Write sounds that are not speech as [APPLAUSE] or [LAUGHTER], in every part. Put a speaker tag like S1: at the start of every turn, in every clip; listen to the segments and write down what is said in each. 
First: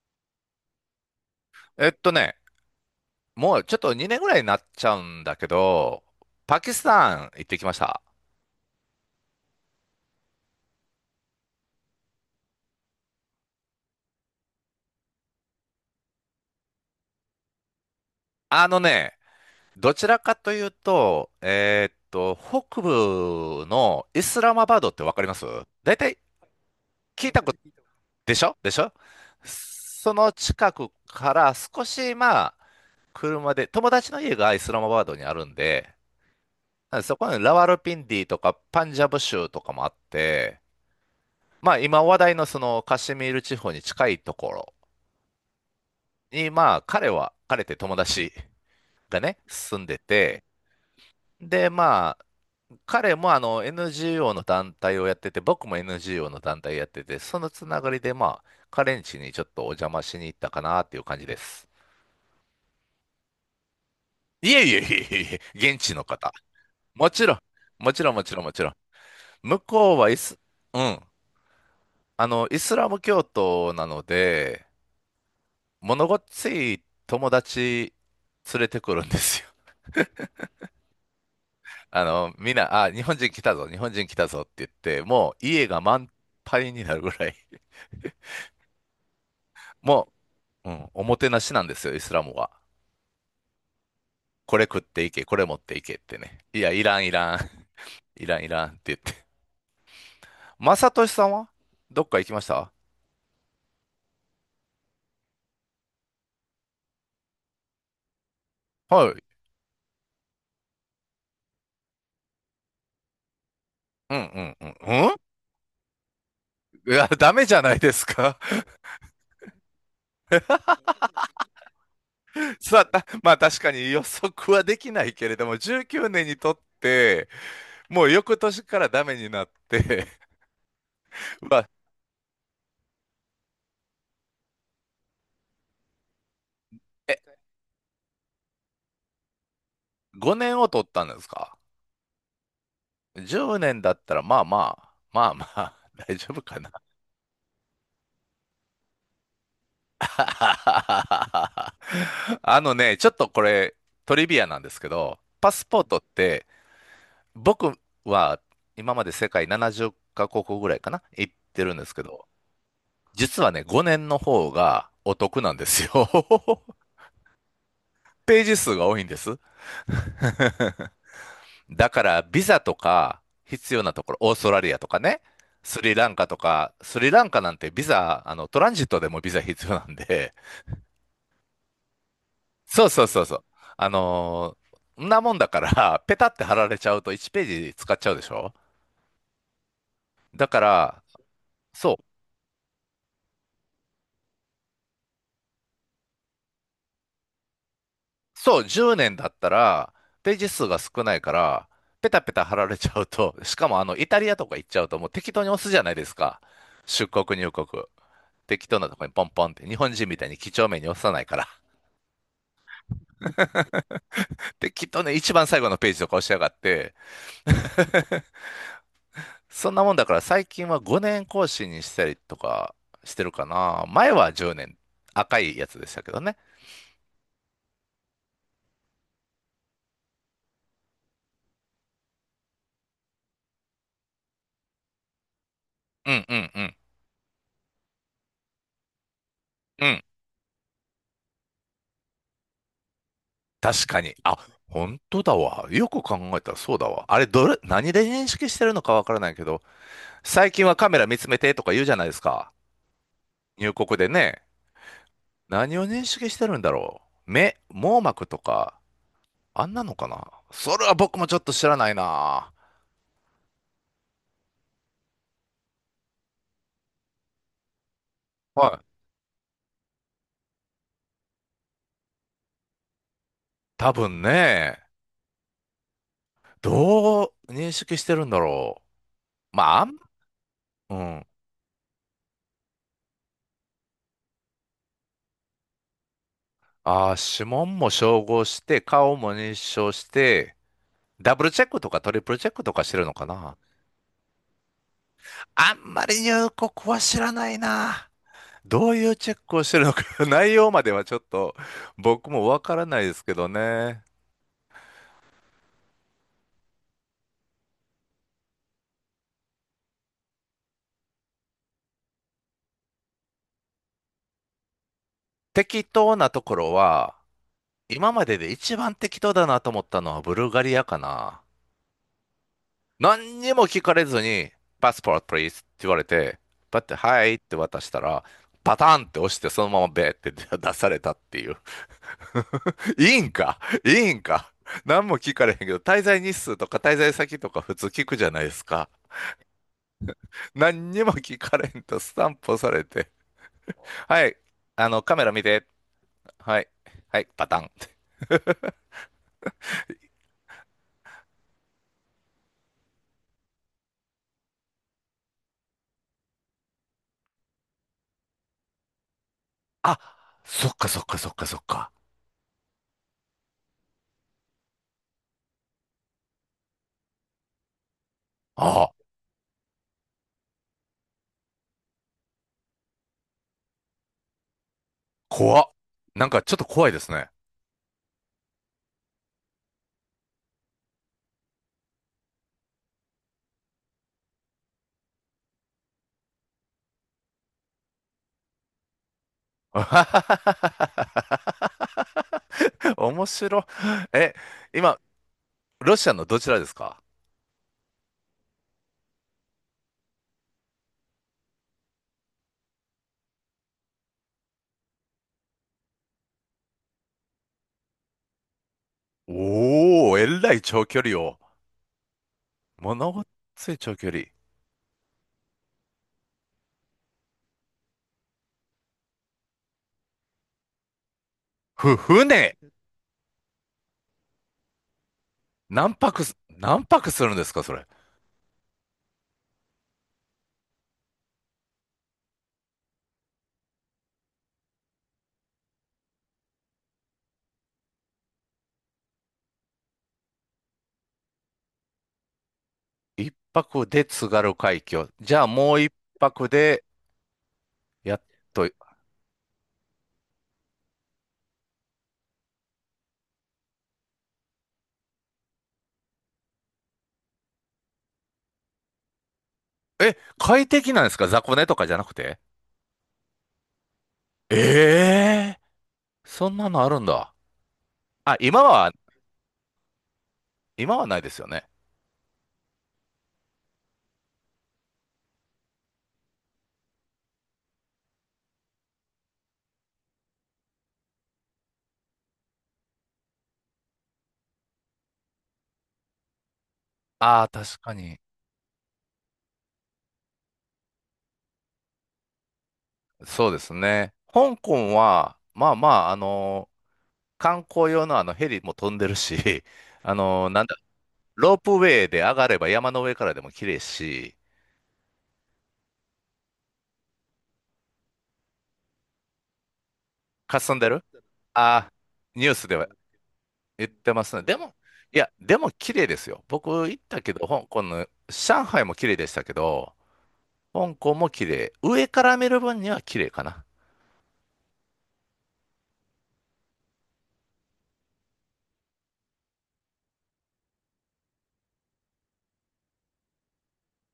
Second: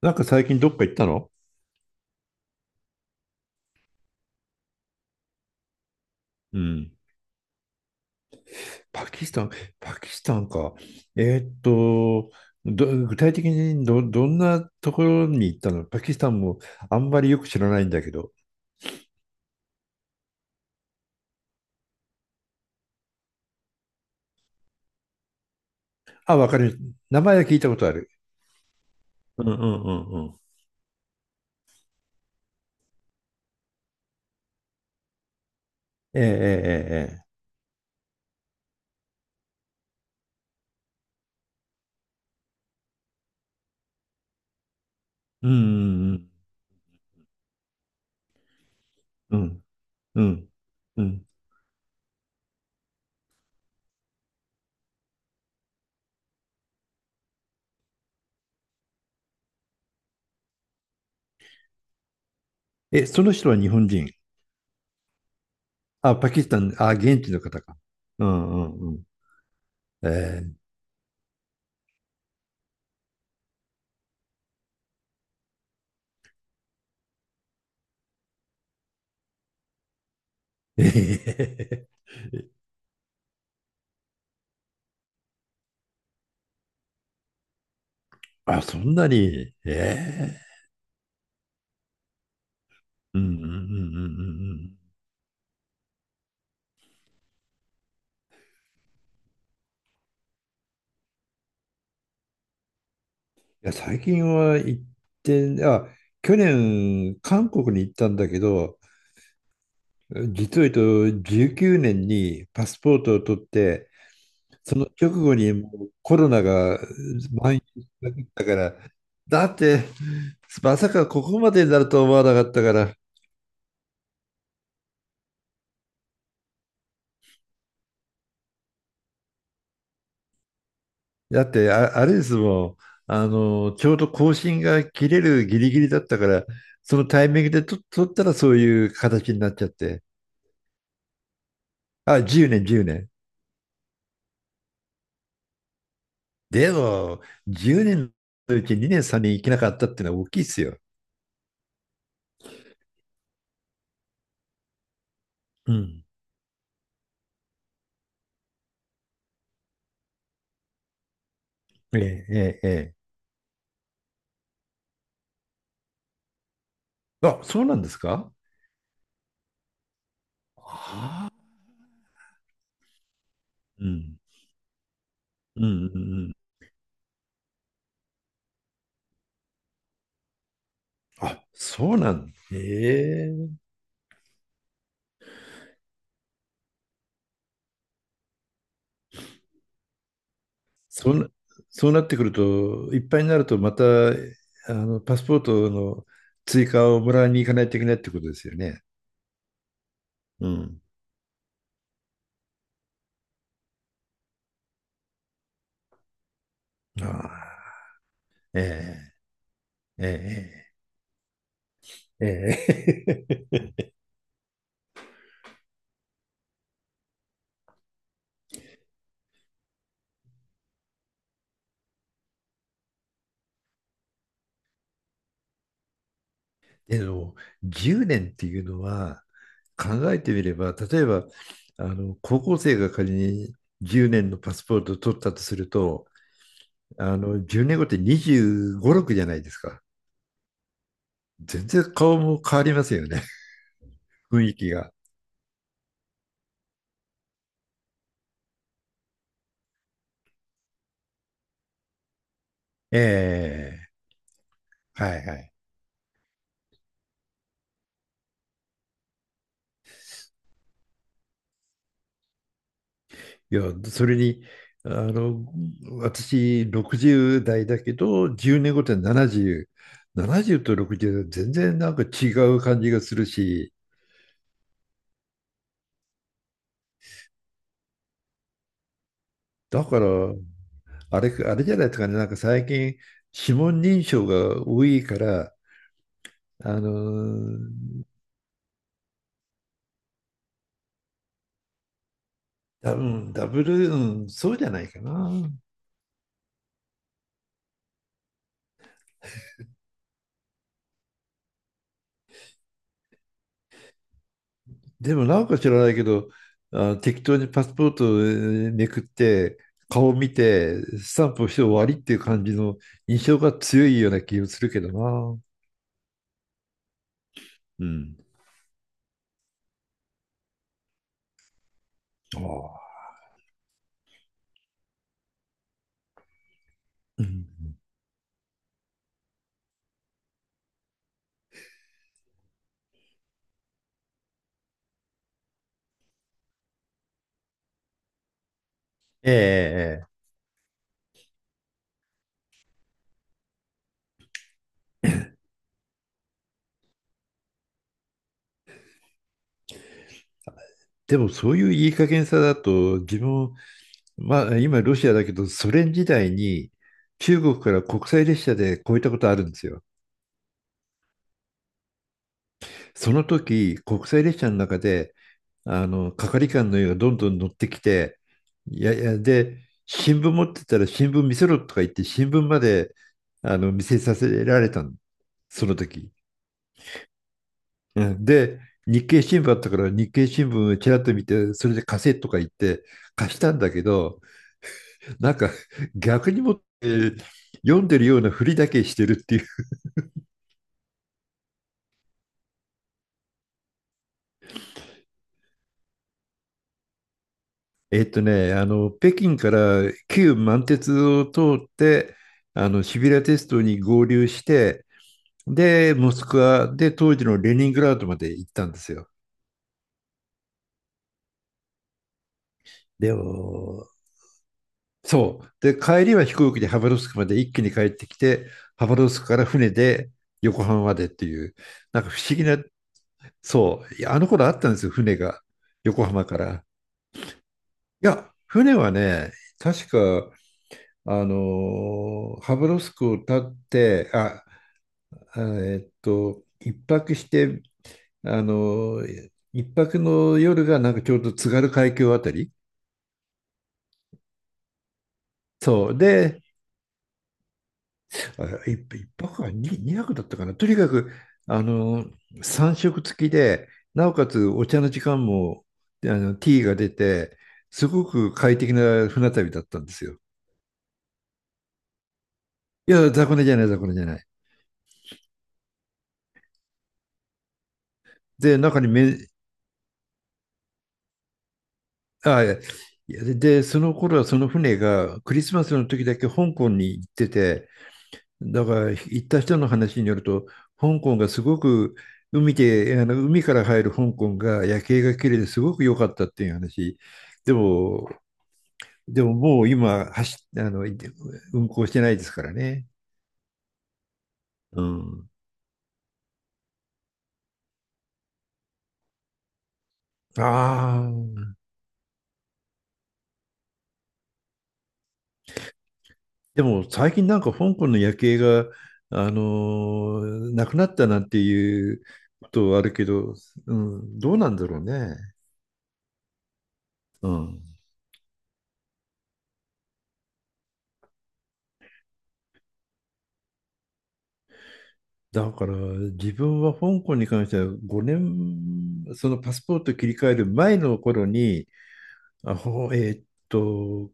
S1: なんか最近どっか行ったの？
S2: えっとね、もうちょっと2年ぐらいになっちゃうんだけど、
S1: う
S2: パキス
S1: ん。
S2: タン行ってきました。
S1: パキスタン、パキスタンか。えーっと、具体的にどんなところに行ったのパキスタンもあんまりよく知らないんだけど。
S2: あのね、どちらかというと、北部のイスラマバードってわかります？大体。
S1: あ、わかる。名
S2: 聞い
S1: 前
S2: た
S1: は
S2: こ
S1: 聞
S2: と。
S1: いたことある。
S2: でしょ？でしょ？
S1: うんうんう
S2: そ
S1: んう
S2: の
S1: ん。
S2: 近くから少し、まあ、車で、友達の家がイスラマバードにあるんで、
S1: えええええ
S2: そ
S1: え。
S2: こにラワルピンディとかパンジャブ州とかもあって、まあ今話題のそのカシミール地方に近いところ
S1: うんうん
S2: に、まあ、彼は、彼って友達が
S1: う
S2: ね、
S1: ん
S2: 住んで
S1: う
S2: て、
S1: んうん。
S2: で、まあ、彼もあの NGO の団体をやってて、僕も NGO の団体やってて、そのつながりで、まあ、彼ん家にちょっとお邪魔しに行ったかなっていう感じです。
S1: え、その人は日本人？
S2: いえいえいえいえ、現地の
S1: あ、パ
S2: 方。
S1: キスタン、あ、
S2: も
S1: 現
S2: ち
S1: 地
S2: ろん、
S1: の方か。
S2: もちろん、も
S1: う
S2: ちろん、
S1: ん
S2: もちろん。
S1: うんうん。
S2: 向こうは
S1: え
S2: うん、あの、イスラム教徒なので、物ごっつい友達連れてくるんですよ。
S1: ー、えへへへ。
S2: あの、みんな、あ、日本人来たぞ、日本人来たぞって言って、もう家が満杯になるぐらい、
S1: [LAUGHS] あ、そんなに。
S2: [LAUGHS] も
S1: え、
S2: う、うん、おもてなしなんですよ、イスラムは。
S1: うんうんうんうんう
S2: これ
S1: ん。
S2: 食っていけ、これ持っていけってね。いや、いらん、いらん、[LAUGHS] いらん、いらんって言って。まさとしさんはどっか行きました？
S1: いや、最近は行って、あ、去年、韓国に行ったんだけど、
S2: はい。
S1: 実を言うと19年にパスポートを取って、
S2: うん、うん、うん、
S1: その
S2: う
S1: 直
S2: ん。
S1: 後にもうコロナが
S2: いや、ダメ
S1: 蔓
S2: じ
S1: 延
S2: ゃない
S1: し
S2: です
S1: まくっ
S2: か。
S1: たから、だって、まさかここまでになると思わなかっ
S2: [LAUGHS]
S1: たか
S2: さあ、
S1: ら、
S2: まあ確かに予測はできないけれども、19年にとって、もう翌年からダメになって、[LAUGHS]
S1: だっ
S2: まあ、
S1: て、あ、あれですもん、あの、ちょうど更新が切れるギリギリだったから、その
S2: え、
S1: タイミングで取ったらそういう形になっちゃって、
S2: 5年を取ったんですか？
S1: あ、10年、10年。
S2: 10年だったら、まあまあ、まあまあ、[LAUGHS] 大丈夫か
S1: で
S2: な。
S1: も、10年のうち2年、3年行けなかったっ
S2: [LAUGHS]
S1: ていうのは大きいですよ。
S2: あのね、ちょっとこれ、トリビアなんですけど、パス
S1: う
S2: ポートっ
S1: ん。
S2: て、僕は今まで世界70カ国ぐらいかな、行ってるんです
S1: え
S2: けど、
S1: え、ええ、え
S2: 実はね、5年の方がお得なんですよ。[LAUGHS]
S1: え。あ、そうなんですか？
S2: ページ数が多いんです。[LAUGHS]
S1: ああ、
S2: だからビザとか必要
S1: う
S2: なところ、
S1: ん。
S2: オーストラリアとかね、
S1: うん、うん、
S2: スリ
S1: う
S2: ランカ
S1: ん。
S2: とか、スリランカなんてビザ、あの、トランジットでもビザ必要なんで、
S1: あ、そうなんだ。
S2: [LAUGHS] そうそうそう
S1: え
S2: そう。
S1: え。
S2: あのーんなもんだから、ペタって貼られちゃうと1ページ使っちゃうでしょ？だから、
S1: そんな、そう
S2: そ
S1: な
S2: う、
S1: ってくると、いっぱいになると、また、あの、パスポートの追加をもらいに行かないといけないってことですよ
S2: そう、
S1: ね。
S2: 10年だったら、ペー
S1: う
S2: ジ数が
S1: ん。
S2: 少ないから、ペタペタ貼られちゃうと、しかもあの、イタリアとか行っちゃうと、もう適当に押すじゃないですか。出国入国。
S1: ああ、
S2: 適当なとこ
S1: え
S2: にポンポンって、日本
S1: え、
S2: 人みたいに几
S1: え
S2: 帳面に押さないから。
S1: え、ええ。え
S2: で、きっとね、一番最後のページとか押しやがって、[LAUGHS] そんなもんだから最近は5年更新にしたりとかしてるかな。前は10年、赤いやつでしたけどね。
S1: え。 [LAUGHS] でも、10年っていうのは、考えてみれば、例えば、あの、高校生が仮に10年のパスポートを取ったとすると、
S2: うんうんうん。
S1: あの、10年後って25、6じゃないですか。
S2: うん。
S1: 全然顔も変わりますよね。
S2: 確
S1: [LAUGHS]
S2: かに。あ、
S1: 雰囲気が。
S2: 本当だわ。よく考えたらそうだわ。あれ、どれ、何で認識してるのかわからないけど、最近はカメラ見つめてとか言うじゃないですか。入
S1: ええ。
S2: 国でね。
S1: はいはい。
S2: 何を認識してるんだろう。目、網膜とか、あんなのかな。それは僕もちょっと知らないな。
S1: いや、それに、あの、私、60代だけど、10
S2: は
S1: 年後っ
S2: い。
S1: て70、70と60は全然なんか違う感じがするし、
S2: 多分ね、どう認識してるんだろう。まあ、
S1: だから、
S2: う
S1: あ
S2: ん。
S1: れ、あれじゃないですかね、なんか最近、指紋認証が多いから、あの
S2: ああ、指紋も
S1: ー、
S2: 照合して、顔も認証して、ダブルチェックとかトリプルチェックとかして
S1: う
S2: るのか
S1: んダ
S2: な。
S1: ブル、うん、そうじゃないかな。
S2: あんまり入国は知らないな。どういうチェックをしてるのか、[LAUGHS] 内容まではちょっと僕もわからないですけどね。
S1: でも、なんか知らないけど、あ、適当にパスポートをめくって、顔見て、スタンプをして終わりっていう感じの印象が強いような気がするけどな。
S2: 適当なところは、
S1: う
S2: 今
S1: ん。
S2: までで一番適当だなと思ったのはブルガリアかな。
S1: ああ。
S2: 何にも聞かれずに、パスポート please って言われて、パッて、
S1: う
S2: はいっ
S1: ん。
S2: て渡したら、パターンって押して、そのままベーって [LAUGHS] 出されたっていう。[LAUGHS] いいんか？いいんか？何も聞かれへんけど、滞在日数とか滞在先とか普通聞くじゃないですか。
S1: ええええ。
S2: 何にも聞かれんとスタンプ押されて、はい、あの、カメラ見て、はい、はい、パターンって。
S1: でもそういういい加減さだと、自分、まあ今ロシアだけど、ソ連時代に中国から国際列車で越えたことあるんですよ。
S2: あ、そっかそっかそっかそっか。
S1: その時、国際列車の中で、あの、係官の家がどんどん乗ってきて、い
S2: あ
S1: やい
S2: あ、
S1: や、で、新聞持ってたら新聞見せろとか言って、新聞まで見せさせられたの、
S2: 怖っ。
S1: その時。
S2: なんかちょっと怖いですね。
S1: うんで、日経新聞あったから、日経新聞をちらっと見て、それで貸せとか言って貸したんだけど、なんか逆にもって、読んでるようなふりだけしてるっていう。
S2: [LAUGHS] 面白い。え、今、ロシアのどちらですか？
S1: あの、北京から旧満鉄を通って、あの、シビラ鉄道に合流して、で、モスクワで当時のレニングラードまで行ったんですよ。
S2: おー、えらい長距離を。もの
S1: で
S2: ごっつい
S1: も、
S2: 長距離。
S1: そう。で、帰りは飛行機でハバロフスクまで一気に帰ってきて、ハバロフスクから船で横浜までっていう、なんか不思議
S2: 船、
S1: な、そう、いやあの頃あったんですよ、船が、横浜から。
S2: 何泊するんですか、それ？
S1: いや、船はね、確か、ハブロフスクを立って、一泊して、一泊の夜がなんかちょうど津軽海峡あたり。
S2: 一泊で津軽海峡。じゃあもう
S1: そ
S2: 一
S1: う。で、
S2: 泊で、やっ
S1: あ、
S2: と、
S1: 一泊は二泊だったかな。とにかく、三食付きで、なおかつお茶の時間も、あの、ティーが出て、すごく快適な船旅だったんです
S2: え、
S1: よ。
S2: 快適なんですか？雑魚寝とかじゃなくて。
S1: いや、雑魚寝じゃない、雑魚寝じゃない。
S2: ええー、そんなのあるんだ。あ、
S1: で、
S2: 今
S1: 中に
S2: は、
S1: め
S2: 今はないですよね。
S1: あ、いや、いやで、その頃はその船がクリスマスの時だけ香港に行ってて、だから行った人の話によると、香港がすごく海で、あの海から入る香港が夜景が綺麗ですごく良かったっていう話。
S2: ああ、
S1: で
S2: 確か
S1: も、
S2: に。
S1: でも、もう今あの、運航してないですからね。
S2: そうですね。香
S1: う
S2: 港
S1: ん。
S2: は、まあまあ、あの観光用のあのヘリも飛んでるし、[LAUGHS] あのなんだ、
S1: ああ。
S2: ロープウェイで上がれば山の上からでも綺麗し、
S1: でも最近なんか香港の夜景が、な
S2: 霞
S1: く
S2: ん
S1: な
S2: で
S1: っ
S2: る。
S1: たなんて
S2: あ、
S1: いう
S2: ニ
S1: こ
S2: ュース
S1: と
S2: で
S1: はあ
S2: は
S1: るけど、う
S2: 言って
S1: ん、
S2: ま
S1: ど
S2: す
S1: う
S2: ね。
S1: な
S2: で
S1: んだ
S2: も、
S1: ろうね。
S2: いや、でも綺麗ですよ。僕行った
S1: う
S2: けど、
S1: ん。
S2: 香港の、上海も綺麗でしたけど、香港も綺麗。上から見る分には綺麗かな。
S1: だから自分は香港に関しては5年、そのパスポート切り替える前の頃に、あ、ほ、えーっと、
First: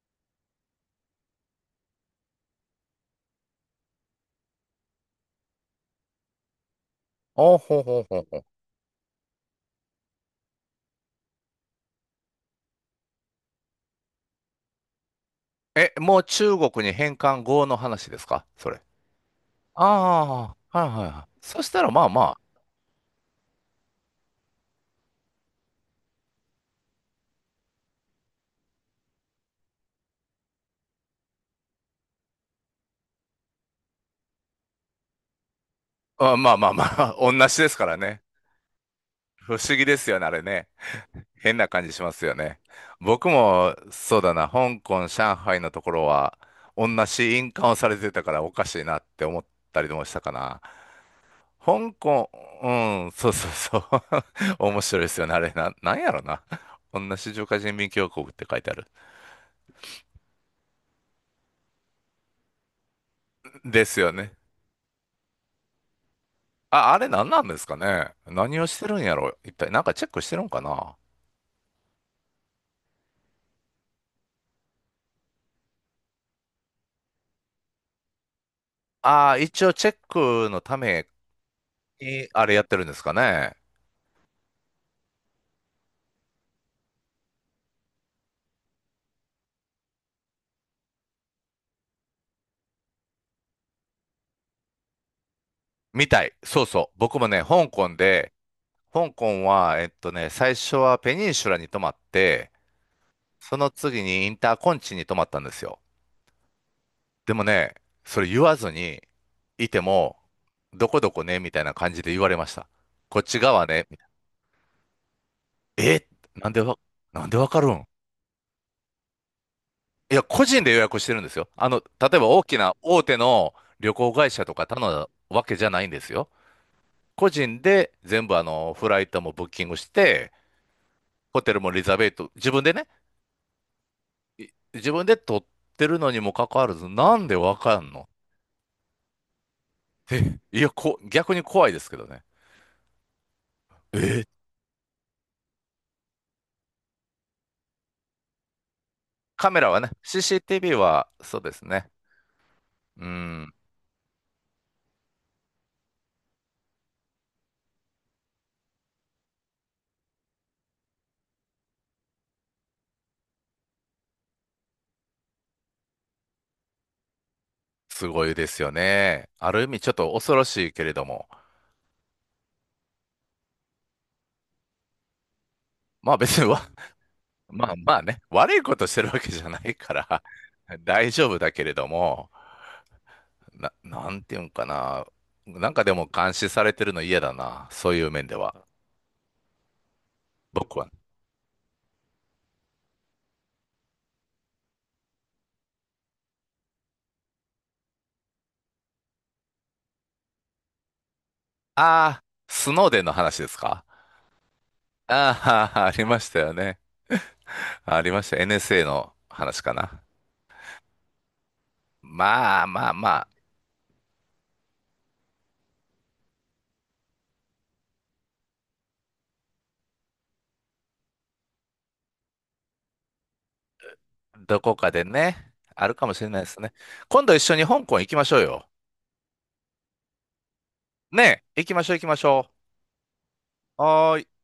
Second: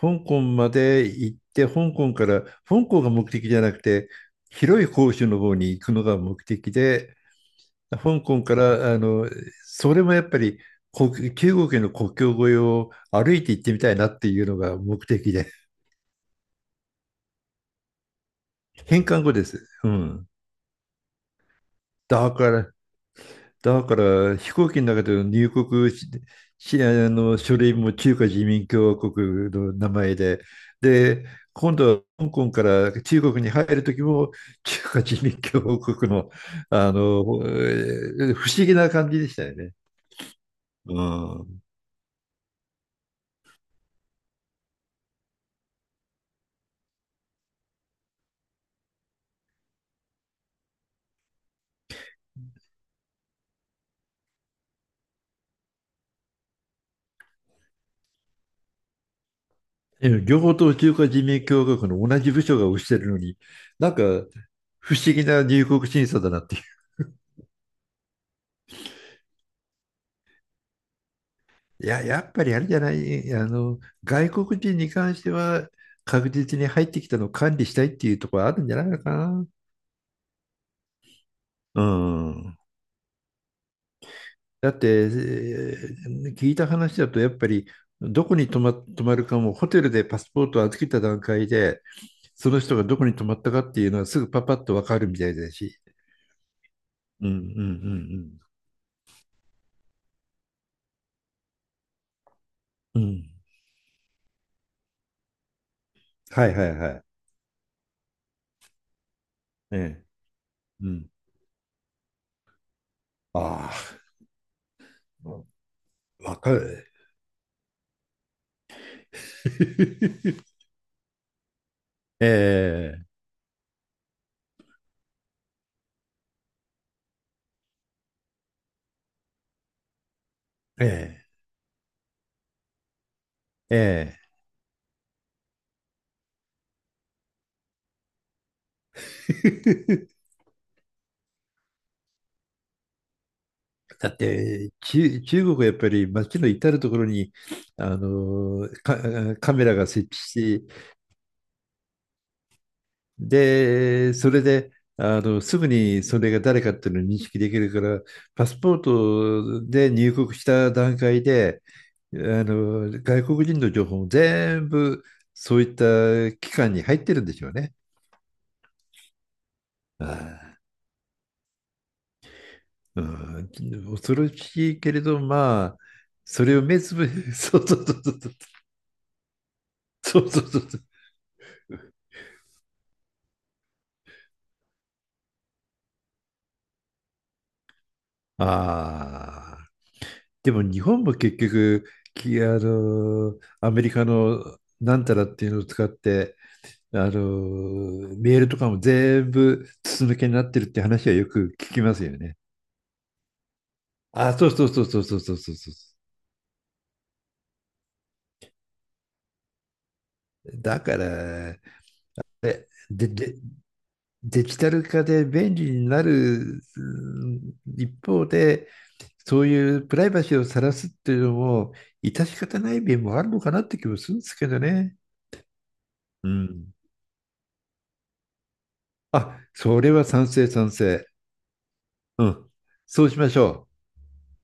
S1: 香港まで行って、香港から、香港が目的じゃなくて、広い広州の方に行くのが目的で、
S2: おほうほうほ
S1: 香
S2: うほ
S1: 港
S2: う。
S1: から、あの、それもやっぱり、中国の国境越えを歩いて行ってみたいなっていうのが目的で、
S2: え、もう中国に返還後の話ですか？それ。
S1: 返還後です。
S2: あ
S1: うん。
S2: あ、はいはいはい。そしたらまあ
S1: だ
S2: ま
S1: から、だから、飛行機の中での入国ししあの書類も中華人民共和国の名前で、で、今度は香港から中国に入る時も中華人民共和国の、
S2: あ、まあまあまあ、[LAUGHS] 同じですからね。
S1: 不思議な感じでしたよ
S2: 不
S1: ね。
S2: 思議ですよね、あれね。
S1: う
S2: 変
S1: ん。
S2: な感じしますよね。僕も、そうだな、香港、上海のところは、同じ印鑑をされてたからおかしいなって思ったりもしたかな。香港、うん、そうそうそう。[LAUGHS] 面白いですよね、あれな、なんやろな。同じ中華人民共和国って書いてある。
S1: ええ両方とも中華人民共和国の同じ部署が推してるのに、
S2: で
S1: なん
S2: す
S1: か
S2: よね。
S1: 不思議な入国審査だなっていう。
S2: あ、あれ何なんですかね。何をしてるんやろ、一体。なんかチェックしてるんかな。
S1: いや、やっぱりあれじゃない、あの、外国人に関しては確実に入ってきたのを管理したいっていうところあるんじゃないのか
S2: ああ、
S1: な。
S2: 一応チェックのため
S1: う
S2: に、あれ
S1: ん。
S2: やってるんですかね。
S1: だって、聞いた話だと、やっぱりどこに泊まるかも、ホテルでパスポートを預けた段階で、その人がどこに泊まったかっていうのはすぐパパッとわかるみたいだし。
S2: みたい。そうそう。僕
S1: うん
S2: も
S1: うんう
S2: ね、香港
S1: ん
S2: で、香港は、最初はペニンシュラに泊まって、
S1: うん。うん
S2: その次にインターコンチに泊まったんですよ。
S1: はいはいはい。
S2: でもね、それ言わずにい
S1: え
S2: て
S1: え。
S2: も、
S1: う
S2: どこど
S1: ん。
S2: こね、みたいな感じで言われました。こっち側
S1: あ
S2: ね、みたい
S1: あ、
S2: な。え、
S1: わ
S2: な
S1: か
S2: んでわ、
S1: る。
S2: なんでわかるん？いや、
S1: [LAUGHS]
S2: 個人で予約してるんですよ。あの、例え
S1: え
S2: ば大きな大
S1: え、
S2: 手の旅行会社とか頼んだわけじゃないんですよ。個人で全部あの、フライトもブッキングして、
S1: え
S2: ホテルもリザベート、自分でね、
S1: え、え
S2: 自分で取ってるのにもかかわらず、なんでわかんの？
S1: え。[LAUGHS]
S2: いや、逆に怖いですけどね。
S1: だっ
S2: え、
S1: て、中国はやっぱり街の至るところに、あのーか、
S2: カ
S1: カ
S2: メ
S1: メ
S2: ラ
S1: ラ
S2: は
S1: が
S2: ね、
S1: 設置し、
S2: CCTV は、そうですね。うん、
S1: で、それで、あの、すぐにそれが誰かっていうのを認識できるから、パスポートで入国した段階で、あの、外国人の情報も全部そういった機関に入ってるんでしょうね。
S2: すごいですよね。ある意味ちょっと恐ろ
S1: あ
S2: しいけれども、
S1: あ、うん、恐ろしいけれど、まあ、
S2: まあ別
S1: そ
S2: に
S1: れ
S2: わ、
S1: を目つぶ、
S2: [LAUGHS]
S1: [LAUGHS] そう
S2: まあ
S1: そうそ
S2: まあ
S1: うそ
S2: ね、
S1: う、
S2: 悪いことしてるわけじゃないか
S1: そ
S2: ら
S1: うそうそ
S2: [LAUGHS]
S1: う
S2: 大丈夫だけれども、なんていうんかな。なんかでも監視されてるの嫌だな。そういう面では。
S1: ああ。でも
S2: 僕
S1: 日
S2: は。
S1: 本も結局、あの、アメリカのなんたらっていうのを使って、あの、メールとかも全部筒抜けになってるって話はよく聞きますよ
S2: ああ、
S1: ね。
S2: スノーデンの話ですか？
S1: あ、そうそうそうそうそうそうそう
S2: あ
S1: そう。
S2: あー、[LAUGHS] ありましたよね。ありました。NSA の話かな。
S1: だから、
S2: まあまあまあ、
S1: で、デジタル化で便利になるうん一方で、そういうプライバシーを晒すっていうのも、致し方ない面もあるのかなって気もするんですけど
S2: どこか
S1: ね。
S2: でね、あるかもし
S1: う
S2: れないですね。
S1: ん。
S2: 今度一緒に香港行きましょうよ。
S1: あ、それは賛成、賛成。
S2: ねえ、行きましょう行きまし
S1: う
S2: ょ
S1: ん。そうしましょう。
S2: う。はーい。